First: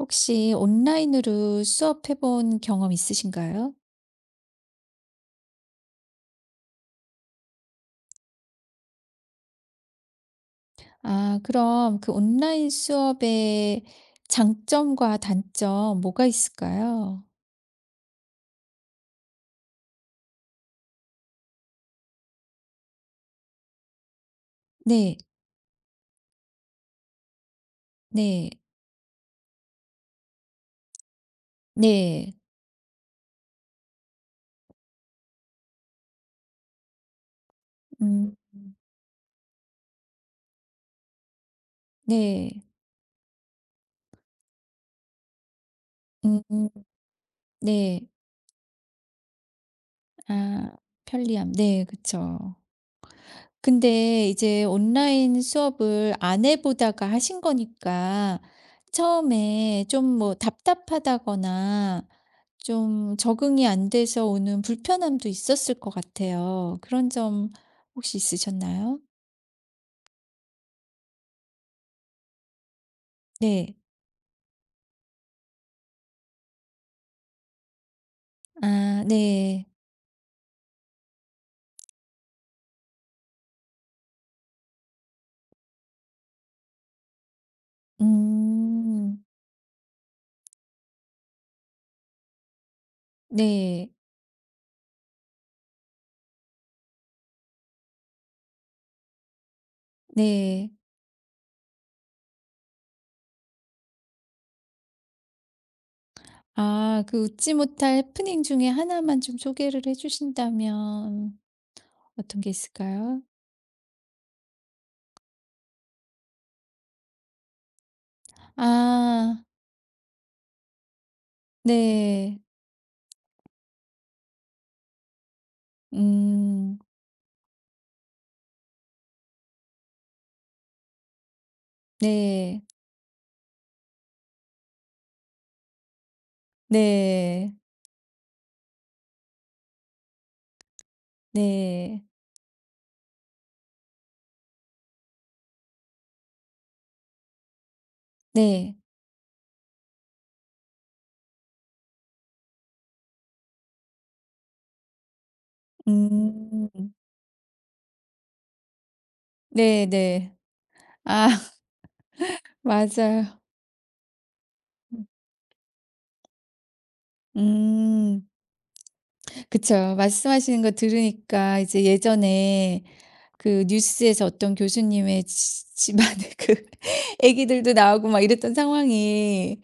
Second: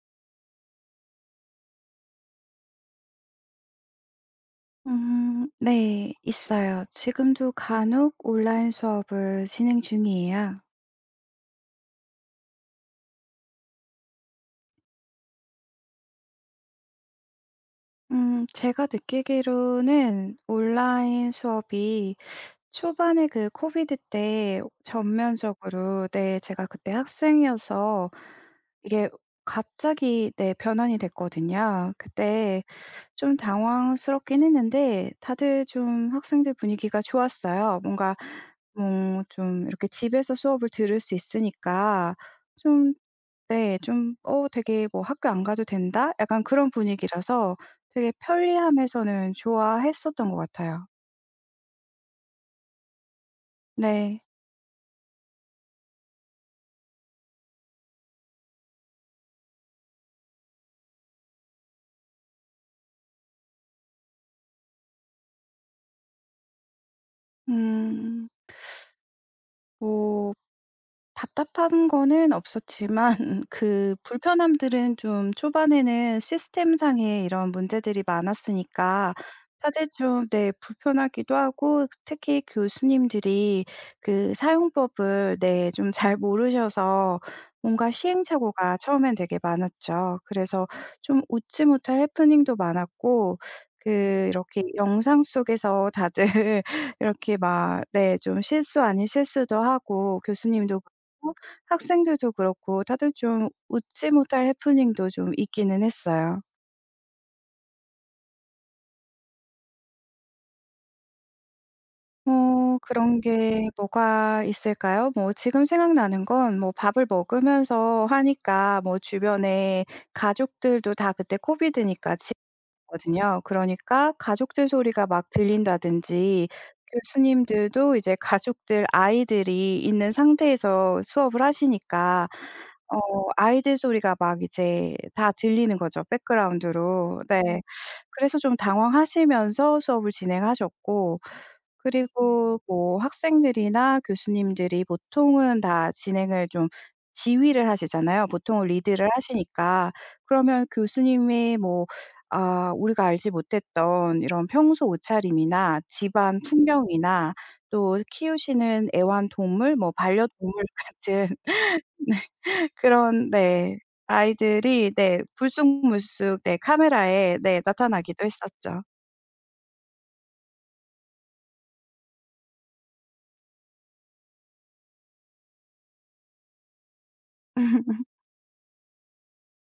혹시 온라인으로 수업해 본 경험 있으신가요? 네. 있어요. 지금도 간혹 온라인 수업을 진행 중이에요. 아, 그럼 그 온라인 수업의 장점과 단점 뭐가 있을까요? 제가 느끼기로는 온라인 수업이 초반에 그 코비드 때 네. 전면적으로, 네, 제가 그때 학생이어서 네. 이게 갑자기 네 변환이 됐거든요. 네. 그때 좀 당황스럽긴 했는데 다들 좀 학생들 분위기가 좋았어요. 뭔가 음 뭐 좀 이렇게 집에서 수업을 들을 수 있으니까 네. 좀, 네, 좀 되게 뭐 '학교 안 가도 된다?' 약간 그런 음 분위기라서 네. 되게 편리함에서는 좋아했었던 것 아, 같아요. 편리함. 네, 그쵸. 네. 근데 이제 온라인 수업을 안 해 보다가 하신 거니까 처음에 좀 뭐 답답하다거나 좀 적응이 안 돼서 오는 불편함도 있었을 것 같아요. 그런 점 혹시 음. 있으셨나요? 어. 답답한 거는 없었지만 네. 그 불편함들은 좀 초반에는 시스템상의 이런 문제들이 아, 많았으니까 네. 사실 좀, 네, 불편하기도 하고, 특히 교수님들이 그 사용법을 네 좀 잘 모르셔서 뭔가 시행착오가 처음엔 음. 되게 많았죠. 그래서 좀 웃지 못할 해프닝도 많았고, 그 네. 이렇게 영상 속에서 다들 이렇게 막 네 좀 실수 아닌 실수도 하고, 네. 교수님도 어 학생들도 그렇고 다들 좀 웃지 못할 해프닝도 좀 있기는 했어요. 아, 그 웃지 못할 해프닝 중에 하나만 좀 소개를 해 주신다면 어떤 게 그런 있을까요? 게 뭐가 있을까요? 뭐 지금 생각나는 건 뭐 밥을 먹으면서 하니까 뭐 아, 주변에 가족들도 다 그때 코비드니까 네. 거든요. 그러니까 가족들 소리가 막 들린다든지, 음. 교수님들도 이제 가족들 아이들이 있는 상태에서 수업을 하시니까 네. 어 아이들 소리가 막 이제 다 들리는 거죠, 백그라운드로. 네. 네. 그래서 좀 당황하시면서 수업을 진행하셨고, 네. 그리고 뭐 학생들이나 교수님들이 보통은 다 진행을 좀 지휘를 하시잖아요. 보통은 네. 리드를 하시니까. 그러면 교수님이 뭐 우리가 알지 못했던 이런 평소 옷차림이나 집안 음. 풍경이나 또 키우시는 애완동물, 뭐 네네. 반려동물 아, 같은 그런, 맞아요. 네, 아이들이 네 불쑥불쑥 네 카메라에 네 나타나기도 음. 했었죠. 그쵸. 말씀하시는 거 들으니까 이제 예전에 그 뉴스에서 어떤 교수님의 지 집안에 그 애기들도 나오고 막 이랬던 상황이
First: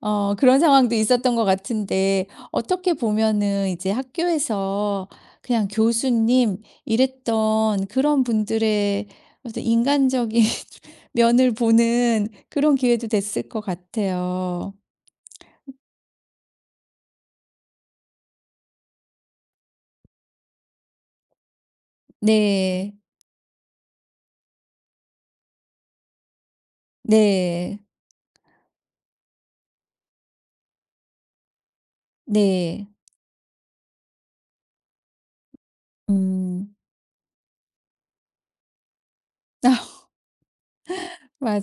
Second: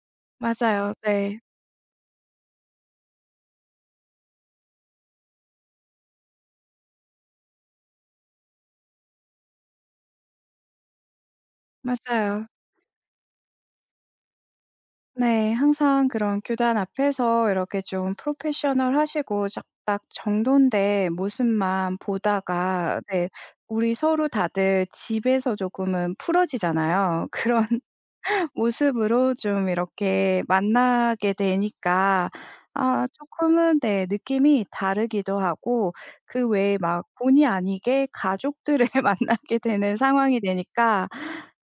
어, 그런 맞아요. 상황도 있었던 네. 것 같은데 어떻게 보면은 이제 학교에서 그냥 교수님 이랬던 그런 분들의 어떤 인간적인 면을 보는 맞아요. 그런 기회도 됐을 것 같아요. 네. 항상 그런 교단 앞에서 이렇게 좀 프로페셔널하시고 딱 정돈된 모습만 네. 보다가, 네, 우리 서로 다들 집에서 조금은 풀어지잖아요. 그런 네. 모습으로 좀 이렇게 만나게 되니까 네. 조금은 네 느낌이 다르기도 하고, 그 음. 외에 막 본의 아니게 가족들을 만나게 되는 상황이 되니까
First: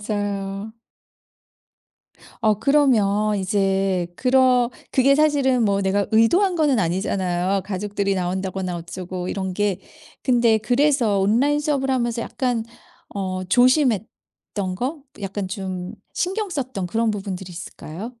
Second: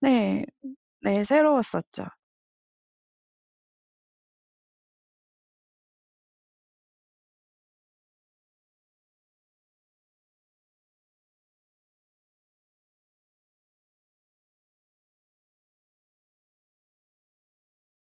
네. 네 새로웠었죠. 어 그러면 이제 그러 그게 사실은 뭐 내가 의도한 거는 아니잖아요. 가족들이 나온다거나 어쩌고 이런 게. 근데 그래서 온라인 수업을 하면서 약간 어, 조심했던 거? 약간 좀 신경 썼던 그런 부분들이 있을까요?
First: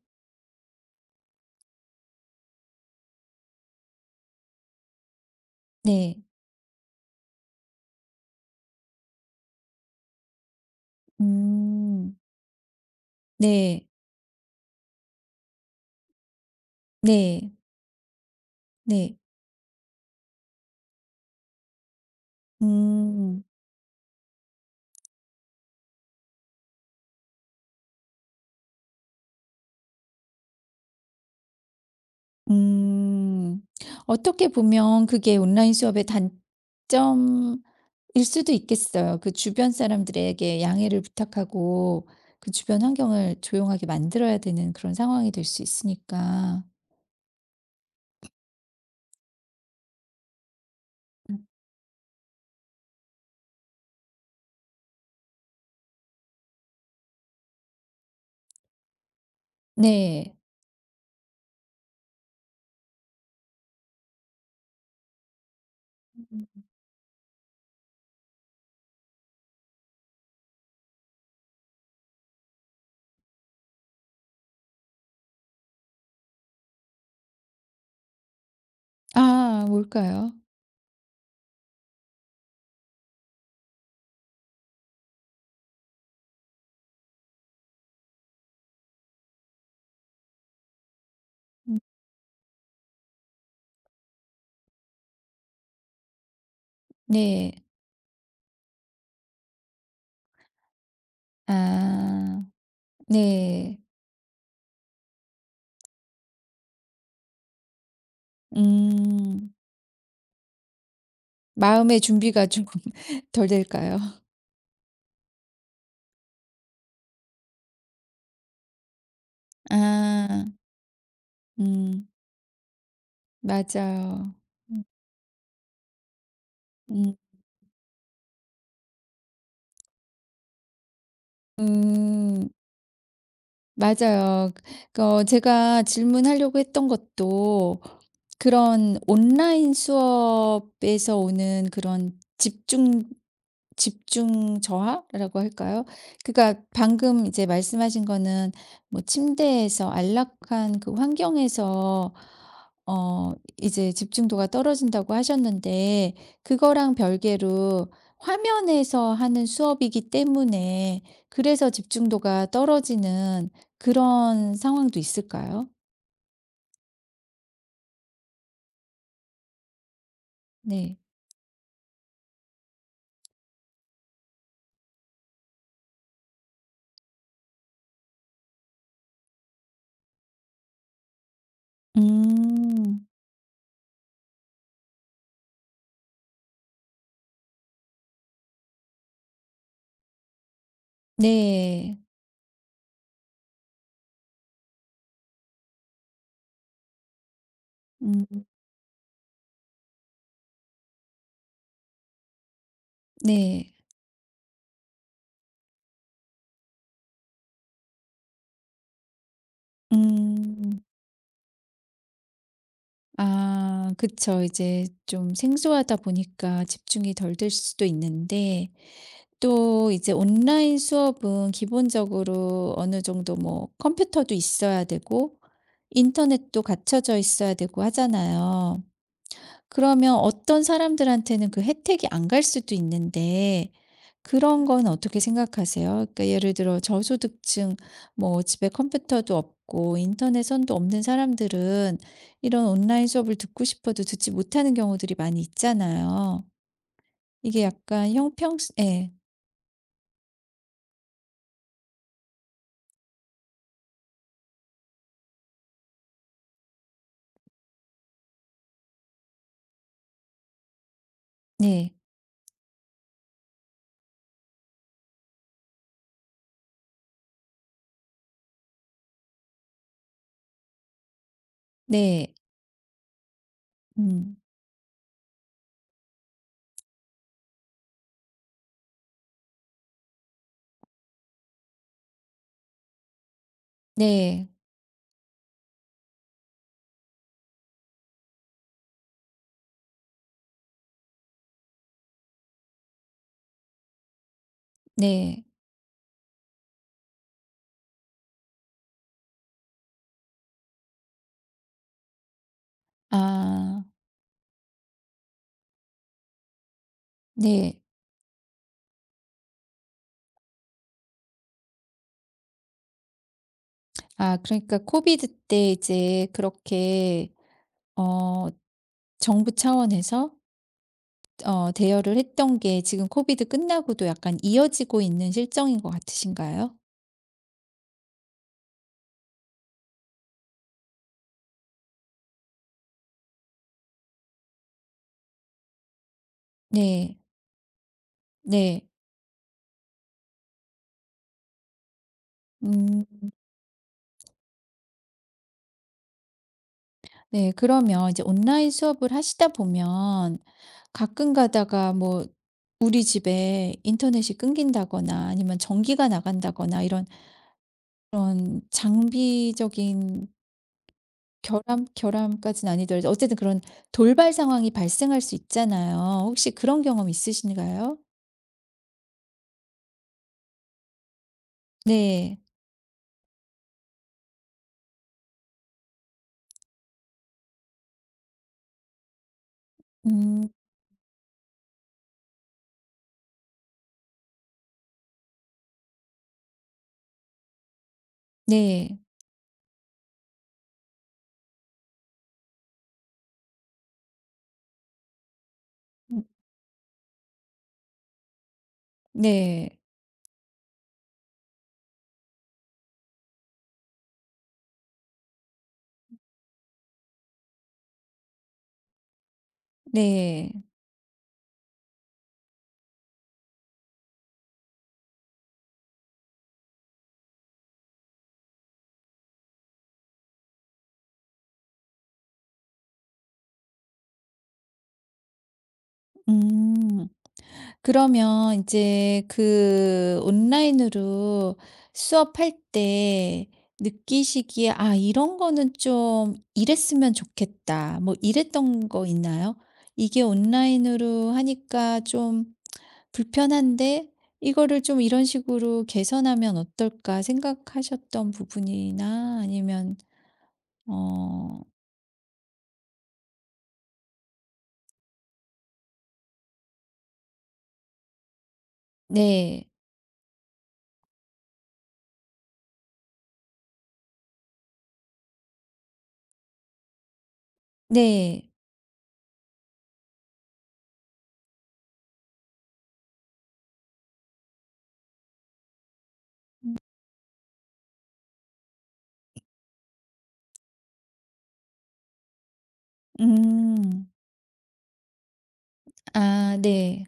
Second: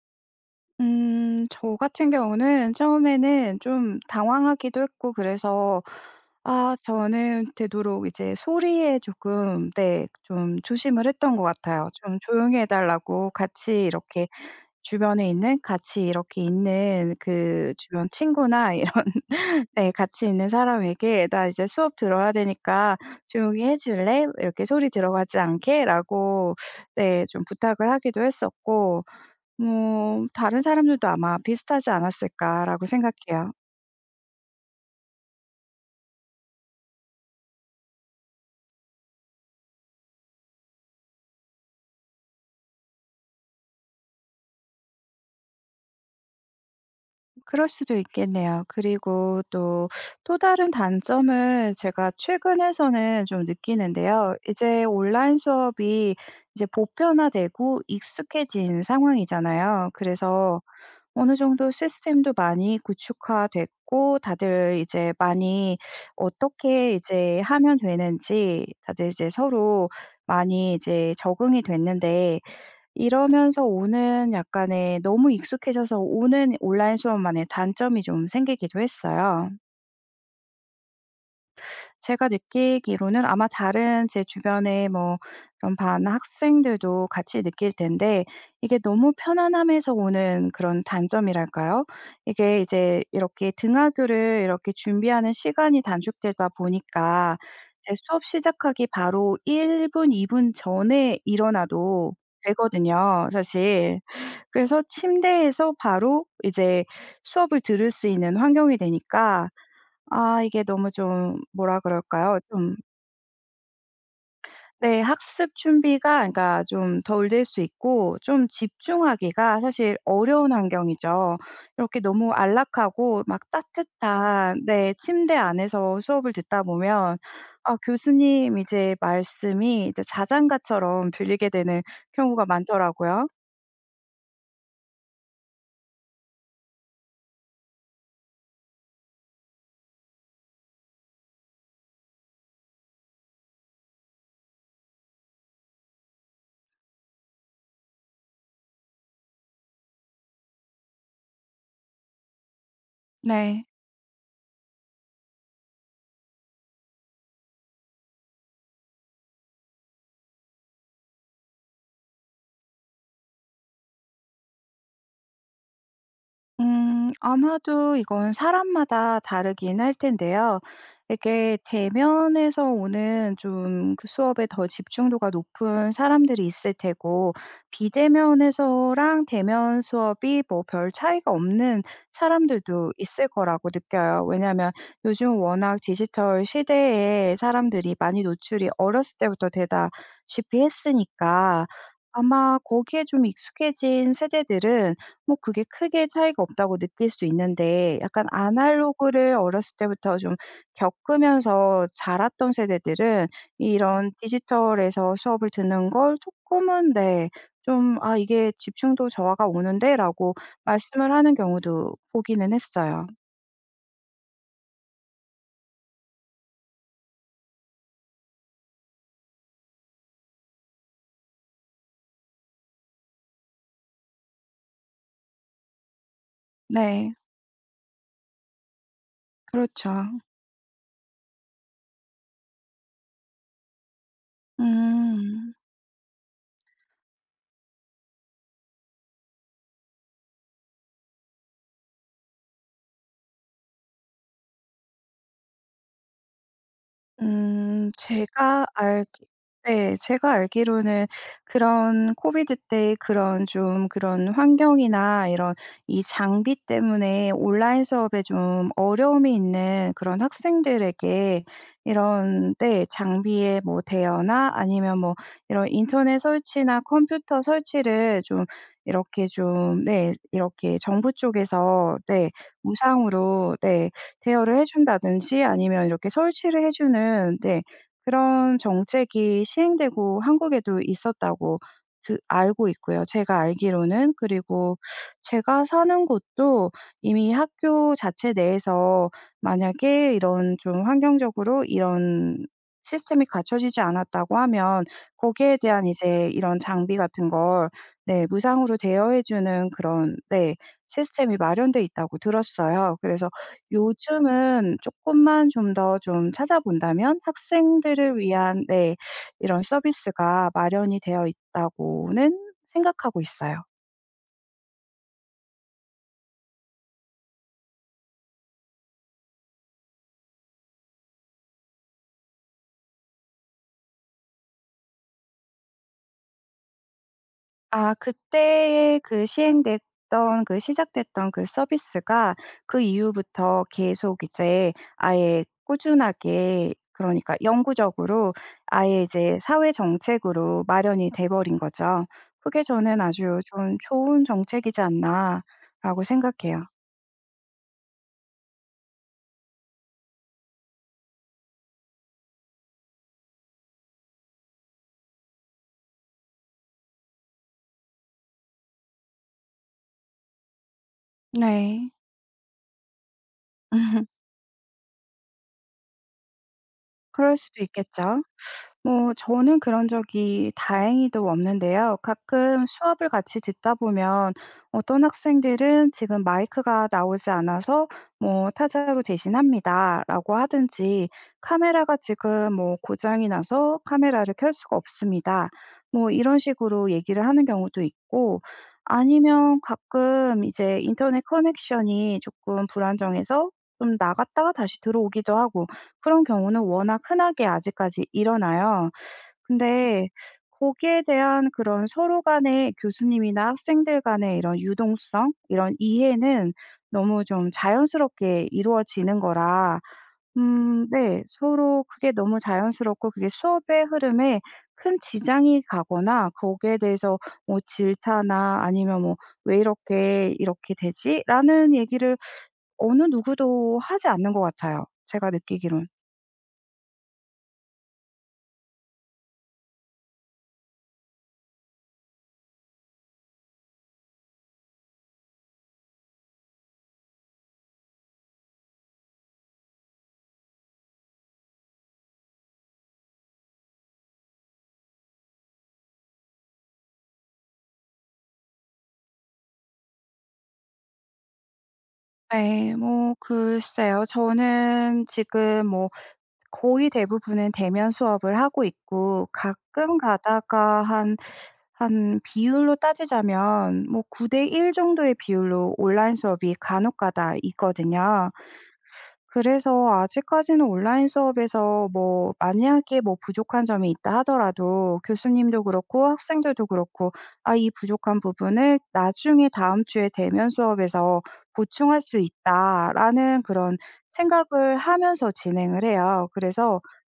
저 같은 경우는 처음에는 좀 당황하기도 했고, 그래서 네. 저는 되도록 이제 소리에 조금 네 좀 조심을 했던 것 같아요. 음. 좀 조용히 해 달라고, 같이 네. 이렇게 주변에 있는, 같이 이렇게 있는 네. 그 주변 친구나 이런 네. 네 같이 있는 사람에게 "나 이제 수업 들어야 되니까 음. 조용히 해 줄래?" 이렇게 "소리 들어가지 않게?"라고 네 좀 부탁을 하기도 했었고, 뭐 다른 사람들도 아마 비슷하지 않았을까라고 생각해요. 음. 어떻게 보면 그게 온라인 수업의 단점이 일 수도 있겠어요. 그 주변 사람들에게 양해를 부탁하고 그 주변 환경을 조용하게 만들어야 되는 그런 상황이 될 수 있으니까. 그럴 수도 있겠네요. 그리고 또 다른 음. 단점을 제가 최근에서는 좀 느끼는데요. 이제 온라인 수업이 이제 보편화되고 익숙해진 상황이잖아요. 네. 그래서 어느 정도 시스템도 많이 구축화됐고, 다들 이제 많이 음. 어떻게 이제 하면 되는지 다들 이제 서로 많이 이제 적응이 됐는데, 이러면서 오는 약간의 너무 익숙해져서 오는 온라인 수업만의 단점이 좀 생기기도 했어요. 아, 뭘까요? 제가 느끼기로는 아마 다른 제 주변의 뭐 그런 반 학생들도 같이 느낄 텐데, 이게 너무 편안함에서 오는 그런 음. 단점이랄까요? 이게 이제 이렇게 등하교를 이렇게 준비하는 시간이 단축되다 보니까 네. 이제 수업 시작하기 바로 1 분, 2분 전에 일어나도 아, 되거든요, 네. 사실. 그래서 침대에서 바로 이제 수업을 들을 수 있는 환경이 되니까 음. 이게 너무 좀 뭐라 마음의 그럴까요? 준비가 좀, 조금 덜 될까요? 네, 학습 준비가, 그러니까 좀 덜 될 수 있고, 좀 집중하기가 사실 어려운 아, 환경이죠. 이렇게 음, 너무 안락하고 막 맞아요. 따뜻한 음. 네 침대 안에서 수업을 듣다 보면 음. 교수님 이제 말씀이 이제 자장가처럼 들리게 되는 경우가 음. 많더라고요. 맞아요. 어 제가 질문하려고 했던 것도 그런 온라인 수업에서 오는 그런 집중 저하라고 할까요? 그러니까 방금 이제 말씀하신 거는 뭐 침대에서 안락한 그 환경에서 어, 네. 이제 집중도가 떨어진다고 하셨는데 그거랑 별개로 화면에서 하는 수업이기 때문에 그래서 집중도가 떨어지는 그런 상황도 있을까요? 아마도 이건 사람마다 다르긴 할 텐데요. 네. 이게 대면에서 오는 좀 그 수업에 더 집중도가 높은 사람들이 있을 테고, 비대면에서랑 대면 수업이 뭐 별 차이가 없는 사람들도 음. 있을 거라고 느껴요. 왜냐하면 요즘 워낙 디지털 시대에 사람들이 많이 노출이 어렸을 때부터 되다시피 했으니까 네. 아마 거기에 좀 익숙해진 세대들은 뭐 그게 크게 차이가 없다고 느낄 수 있는데, 약간 음. 아날로그를 어렸을 때부터 좀 겪으면서 자랐던 세대들은 네. 이런 디지털에서 수업을 듣는 걸 조금은 네 좀 '아 이게 집중도 저하가 오는데.'라고 음. 말씀을 하는 경우도 보기는 했어요. 아, 그쵸. 이제 좀 생소하다 보니까 집중이 덜 될 수도 있는데 또 이제 온라인 수업은 기본적으로 어느 정도 뭐 컴퓨터도 있어야 되고 인터넷도 네. 갖춰져 있어야 되고 하잖아요. 그렇죠. 그러면 어떤 사람들한테는 그 혜택이 안 갈 수도 있는데 그런 건 어떻게 음. 생각하세요? 그러니까 예를 들어 저소득층 뭐 집에 컴퓨터도 없고 인터넷 선도 없는 사람들은 이런 온라인 수업을 듣고 싶어도 듣지 못하는 경우들이 많이 있잖아요. 이게 음 약간 형평 제가 알기 네, 네 제가 알기로는 그런 코비드 때 그런 좀 그런 환경이나 이런 이 장비 때문에 온라인 수업에 좀 어려움이 있는 그런 학생들에게 네. 이런, 네, 장비의 뭐 대여나 아니면 뭐 이런 인터넷 설치나 컴퓨터 설치를 좀 이렇게 좀, 네, 이렇게 정부 쪽에서 네 네. 무상으로 네 음. 대여를 해 준다든지 아니면 이렇게 설치를 해 주는 네 그런 정책이 시행되고 한국에도 있었다고 알고 있고요. 제가 알기로는. 네. 그리고 제가 사는 곳도 이미 학교 자체 내에서 만약에 이런 좀 환경적으로 이런 시스템이 갖춰지지 않았다고 하면 네. 거기에 대한 이제 이런 장비 같은 걸 네 무상으로 대여해 주는 그런 네 시스템이 마련돼 있다고 들었어요. 그래서 아. 요즘은 조금만 좀 더 좀 찾아본다면 네. 학생들을 위한 네 이런 서비스가 마련이 되어 있다고는 생각하고 있어요. 아, 그러니까 코비드 때 이제 그렇게 어, 정부 차원에서 어, 대여를 했던 게 지금 코비드 끝나고도 약간 이어지고 있는 실정인 것 같으신가요? 그때 그 시행됐던 그 시작됐던 그 서비스가 그 이후부터 계속 이제 아예 꾸준하게, 네. 그러니까 영구적으로 네. 아예 이제 사회 정책으로 마련이 돼 버린 거죠. 그게 저는 음 아주 좀 '좋은 정책이지 않나.'라고 생각해요. 네. 그러면 이제 온라인 수업을 하시다 보면 가끔 가다가 뭐 우리 집에 인터넷이 끊긴다거나 아니면 전기가 나간다거나 이런 그런 장비적인 네. 결함까지는 아니더라도 어쨌든 그런 돌발 상황이 발생할 수 있잖아요. 혹시 그런 경험 그럴 수도 있으신가요? 있겠죠. 뭐 저는 그런 적이 다행히도 없는데요. 네. 가끔 수업을 같이 듣다 보면 어떤 학생들은 "지금 마이크가 나오지 않아서 뭐 타자로 대신합니다."라고 음 하든지, "카메라가 지금 뭐 고장이 나서 카메라를 켤 수가 없습니다." 뭐 이런 식으로 얘기를 하는 경우도 있고, 네. 아니면 가끔 이제 인터넷 커넥션이 조금 불안정해서 좀 나갔다가 다시 들어오기도 하고, 그런 경우는 워낙 흔하게 아직까지 일어나요. 네. 근데 거기에 대한 그런 서로 간의 교수님이나 학생들 간의 이런 유동성, 이런 이해는 너무 좀 자연스럽게 이루어지는 거라, 네. 음, 네, 서로 그게 너무 자연스럽고, 그게 수업의 흐름에 큰 지장이 가거나 거기에 대해서 뭐 질타나 아니면 뭐 "왜 이렇게, 이렇게 되지?"라는 얘기를 어느 누구도 하지 않는 것 같아요, 제가 느끼기론. 음. 그러면 이제 그 온라인으로 수업할 때 느끼시기에 '아 이런 거는 좀 이랬으면 좋겠다.' 뭐 이랬던 거 있나요? '이게 온라인으로 하니까 좀 불편한데 이거를 좀 이런 식으로 개선하면 어떨까?' 생각하셨던 부분이나 아니면 어, 네. 뭐 글쎄요. 저는 지금 뭐 거의 대부분은 대면 수업을 하고 있고, 네. 가끔 가다가 한 비율로 따지자면 뭐 9대 1 정도의 비율로 온라인 수업이 간혹 가다 있거든요. 네. 그래서 아직까지는 온라인 수업에서 뭐, 만약에 뭐 부족한 점이 있다 하더라도 교수님도 그렇고 학생들도 그렇고 '아 이 부족한 부분을 나중에 다음 주에 대면 수업에서 보충할 수 있다.'라는 그런 음. 생각을 하면서 진행을 해요. 아, 그래서 네.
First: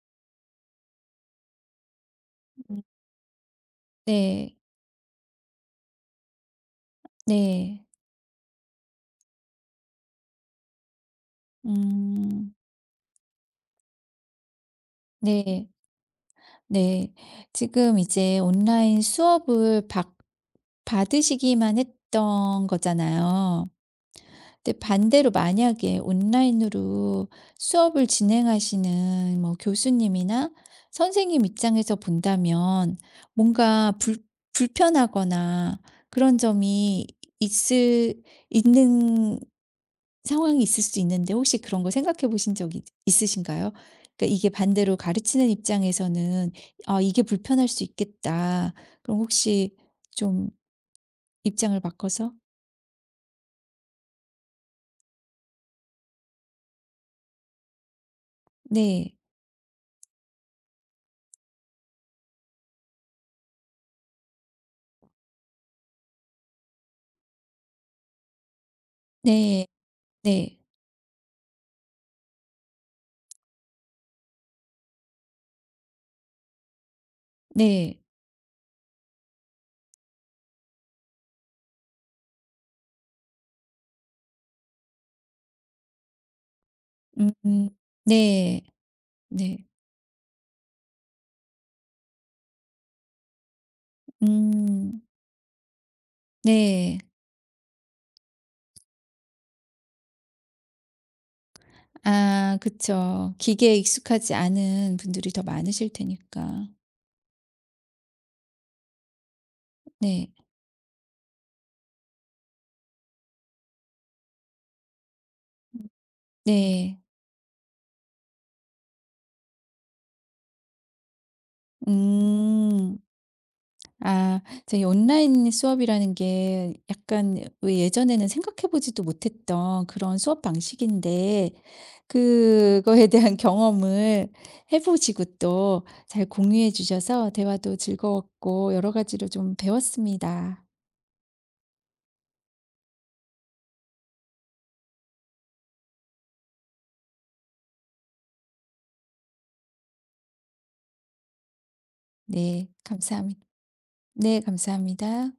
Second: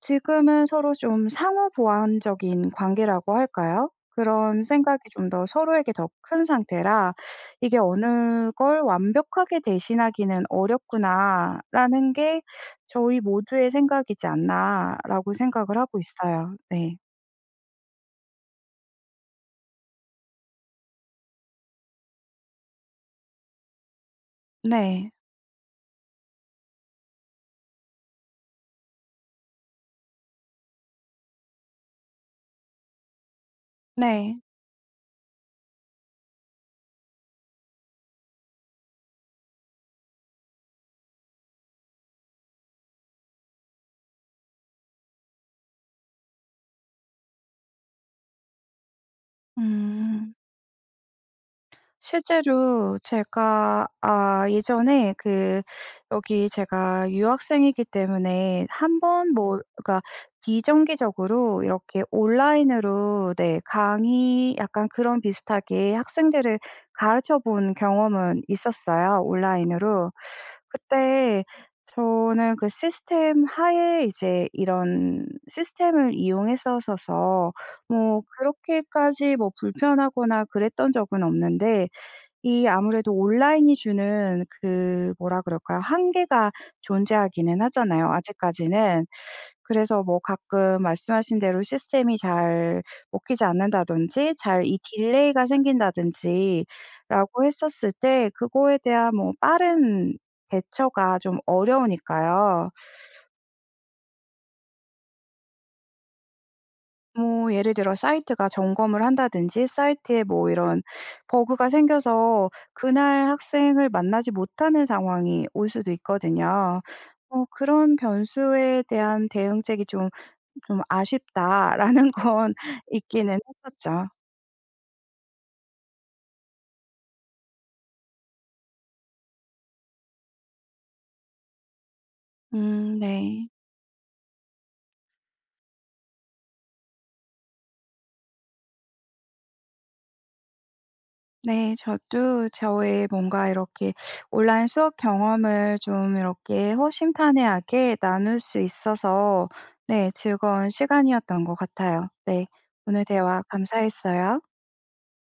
지금은 서로 좀 상호 보완적인 음 관계라고 할까요? 네. 그런 생각이 좀 더 서로에게 더 큰 상태라 '이게 네. 어느 걸 완벽하게 대신하기는 어렵구나.'라는 게 음 저희 모두의 생각이지 않나라고 네. 생각을 하고 있어요. 네. 네. 지금 이제 온라인 수업을 받 받으시기만 했던 거잖아요. 근데 네. 반대로 만약에 온라인으로 수업을 진행하시는 뭐 교수님이나 선생님 입장에서 본다면 뭔가 불 네. 불편하거나 그런 점이 있을 있는 상황이 있을 수 있는데 혹시 그런 거 생각해 보신 적 있으신가요? 그러니까 이게 반대로 가르치는 입장에서는 '아 이게 불편할 수 있겠다.' 그럼 혹시 음. 좀 입장을 바꿔서 실제로 제가 예전에 그 여기 제가 유학생이기 때문에 한 네. 번 뭐, 그러니까 비정기적으로 이렇게 온라인으로 네 강의 약간 그런 비슷하게 학생들을 가르쳐 본 경험은 있었어요, 네. 온라인으로. 네. 그때 저는 그 시스템 하에 이제 이런 시스템을 이용했었어서 네. 뭐 그렇게까지 뭐 불편하거나 그랬던 적은 없는데, 이 아무래도 온라인이 주는 그 뭐라 그럴까요? 한계가 음. 존재하기는 하잖아요, 네. 아직까지는. 네. 그래서 뭐 가끔 말씀하신 대로 시스템이 잘 먹히지 않는다든지 잘 이 음. 딜레이가 생긴다든지 네. 라고 했었을 때 그거에 대한 뭐 빠른 대처가 좀 아, 어려우니까요. 그쵸. 기계에 익숙하지 않은 분들이 더 많으실 테니까. 뭐 예를 들어 사이트가 점검을 한다든지 사이트에 네. 뭐 이런 버그가 생겨서 그날 학생을 만나지 못하는 상황이 올 수도 있거든요. 네. 그런 변수에 대한 대응책이 좀 '아쉽다.'라는 건 음. 있기는 했었죠. 아, 이제 이 온라인 수업이라는 게 약간 왜 예전에는 생각해 보지도 못했던 그런 수업 방식인데 그거에 대한 네. 경험을 해 보시고 또 잘 공유해 주셔서 대화도 즐거웠고 여러 가지로 좀 배웠습니다. 네. 저도 저의 뭔가 이렇게 온라인 수업 경험을 좀 이렇게 허심탄회하게 나눌 수 있어서 네 즐거운 시간이었던 것 같아요. 네. 네 오늘 감사합니 대화 감사했어요. 네, 감사합니다.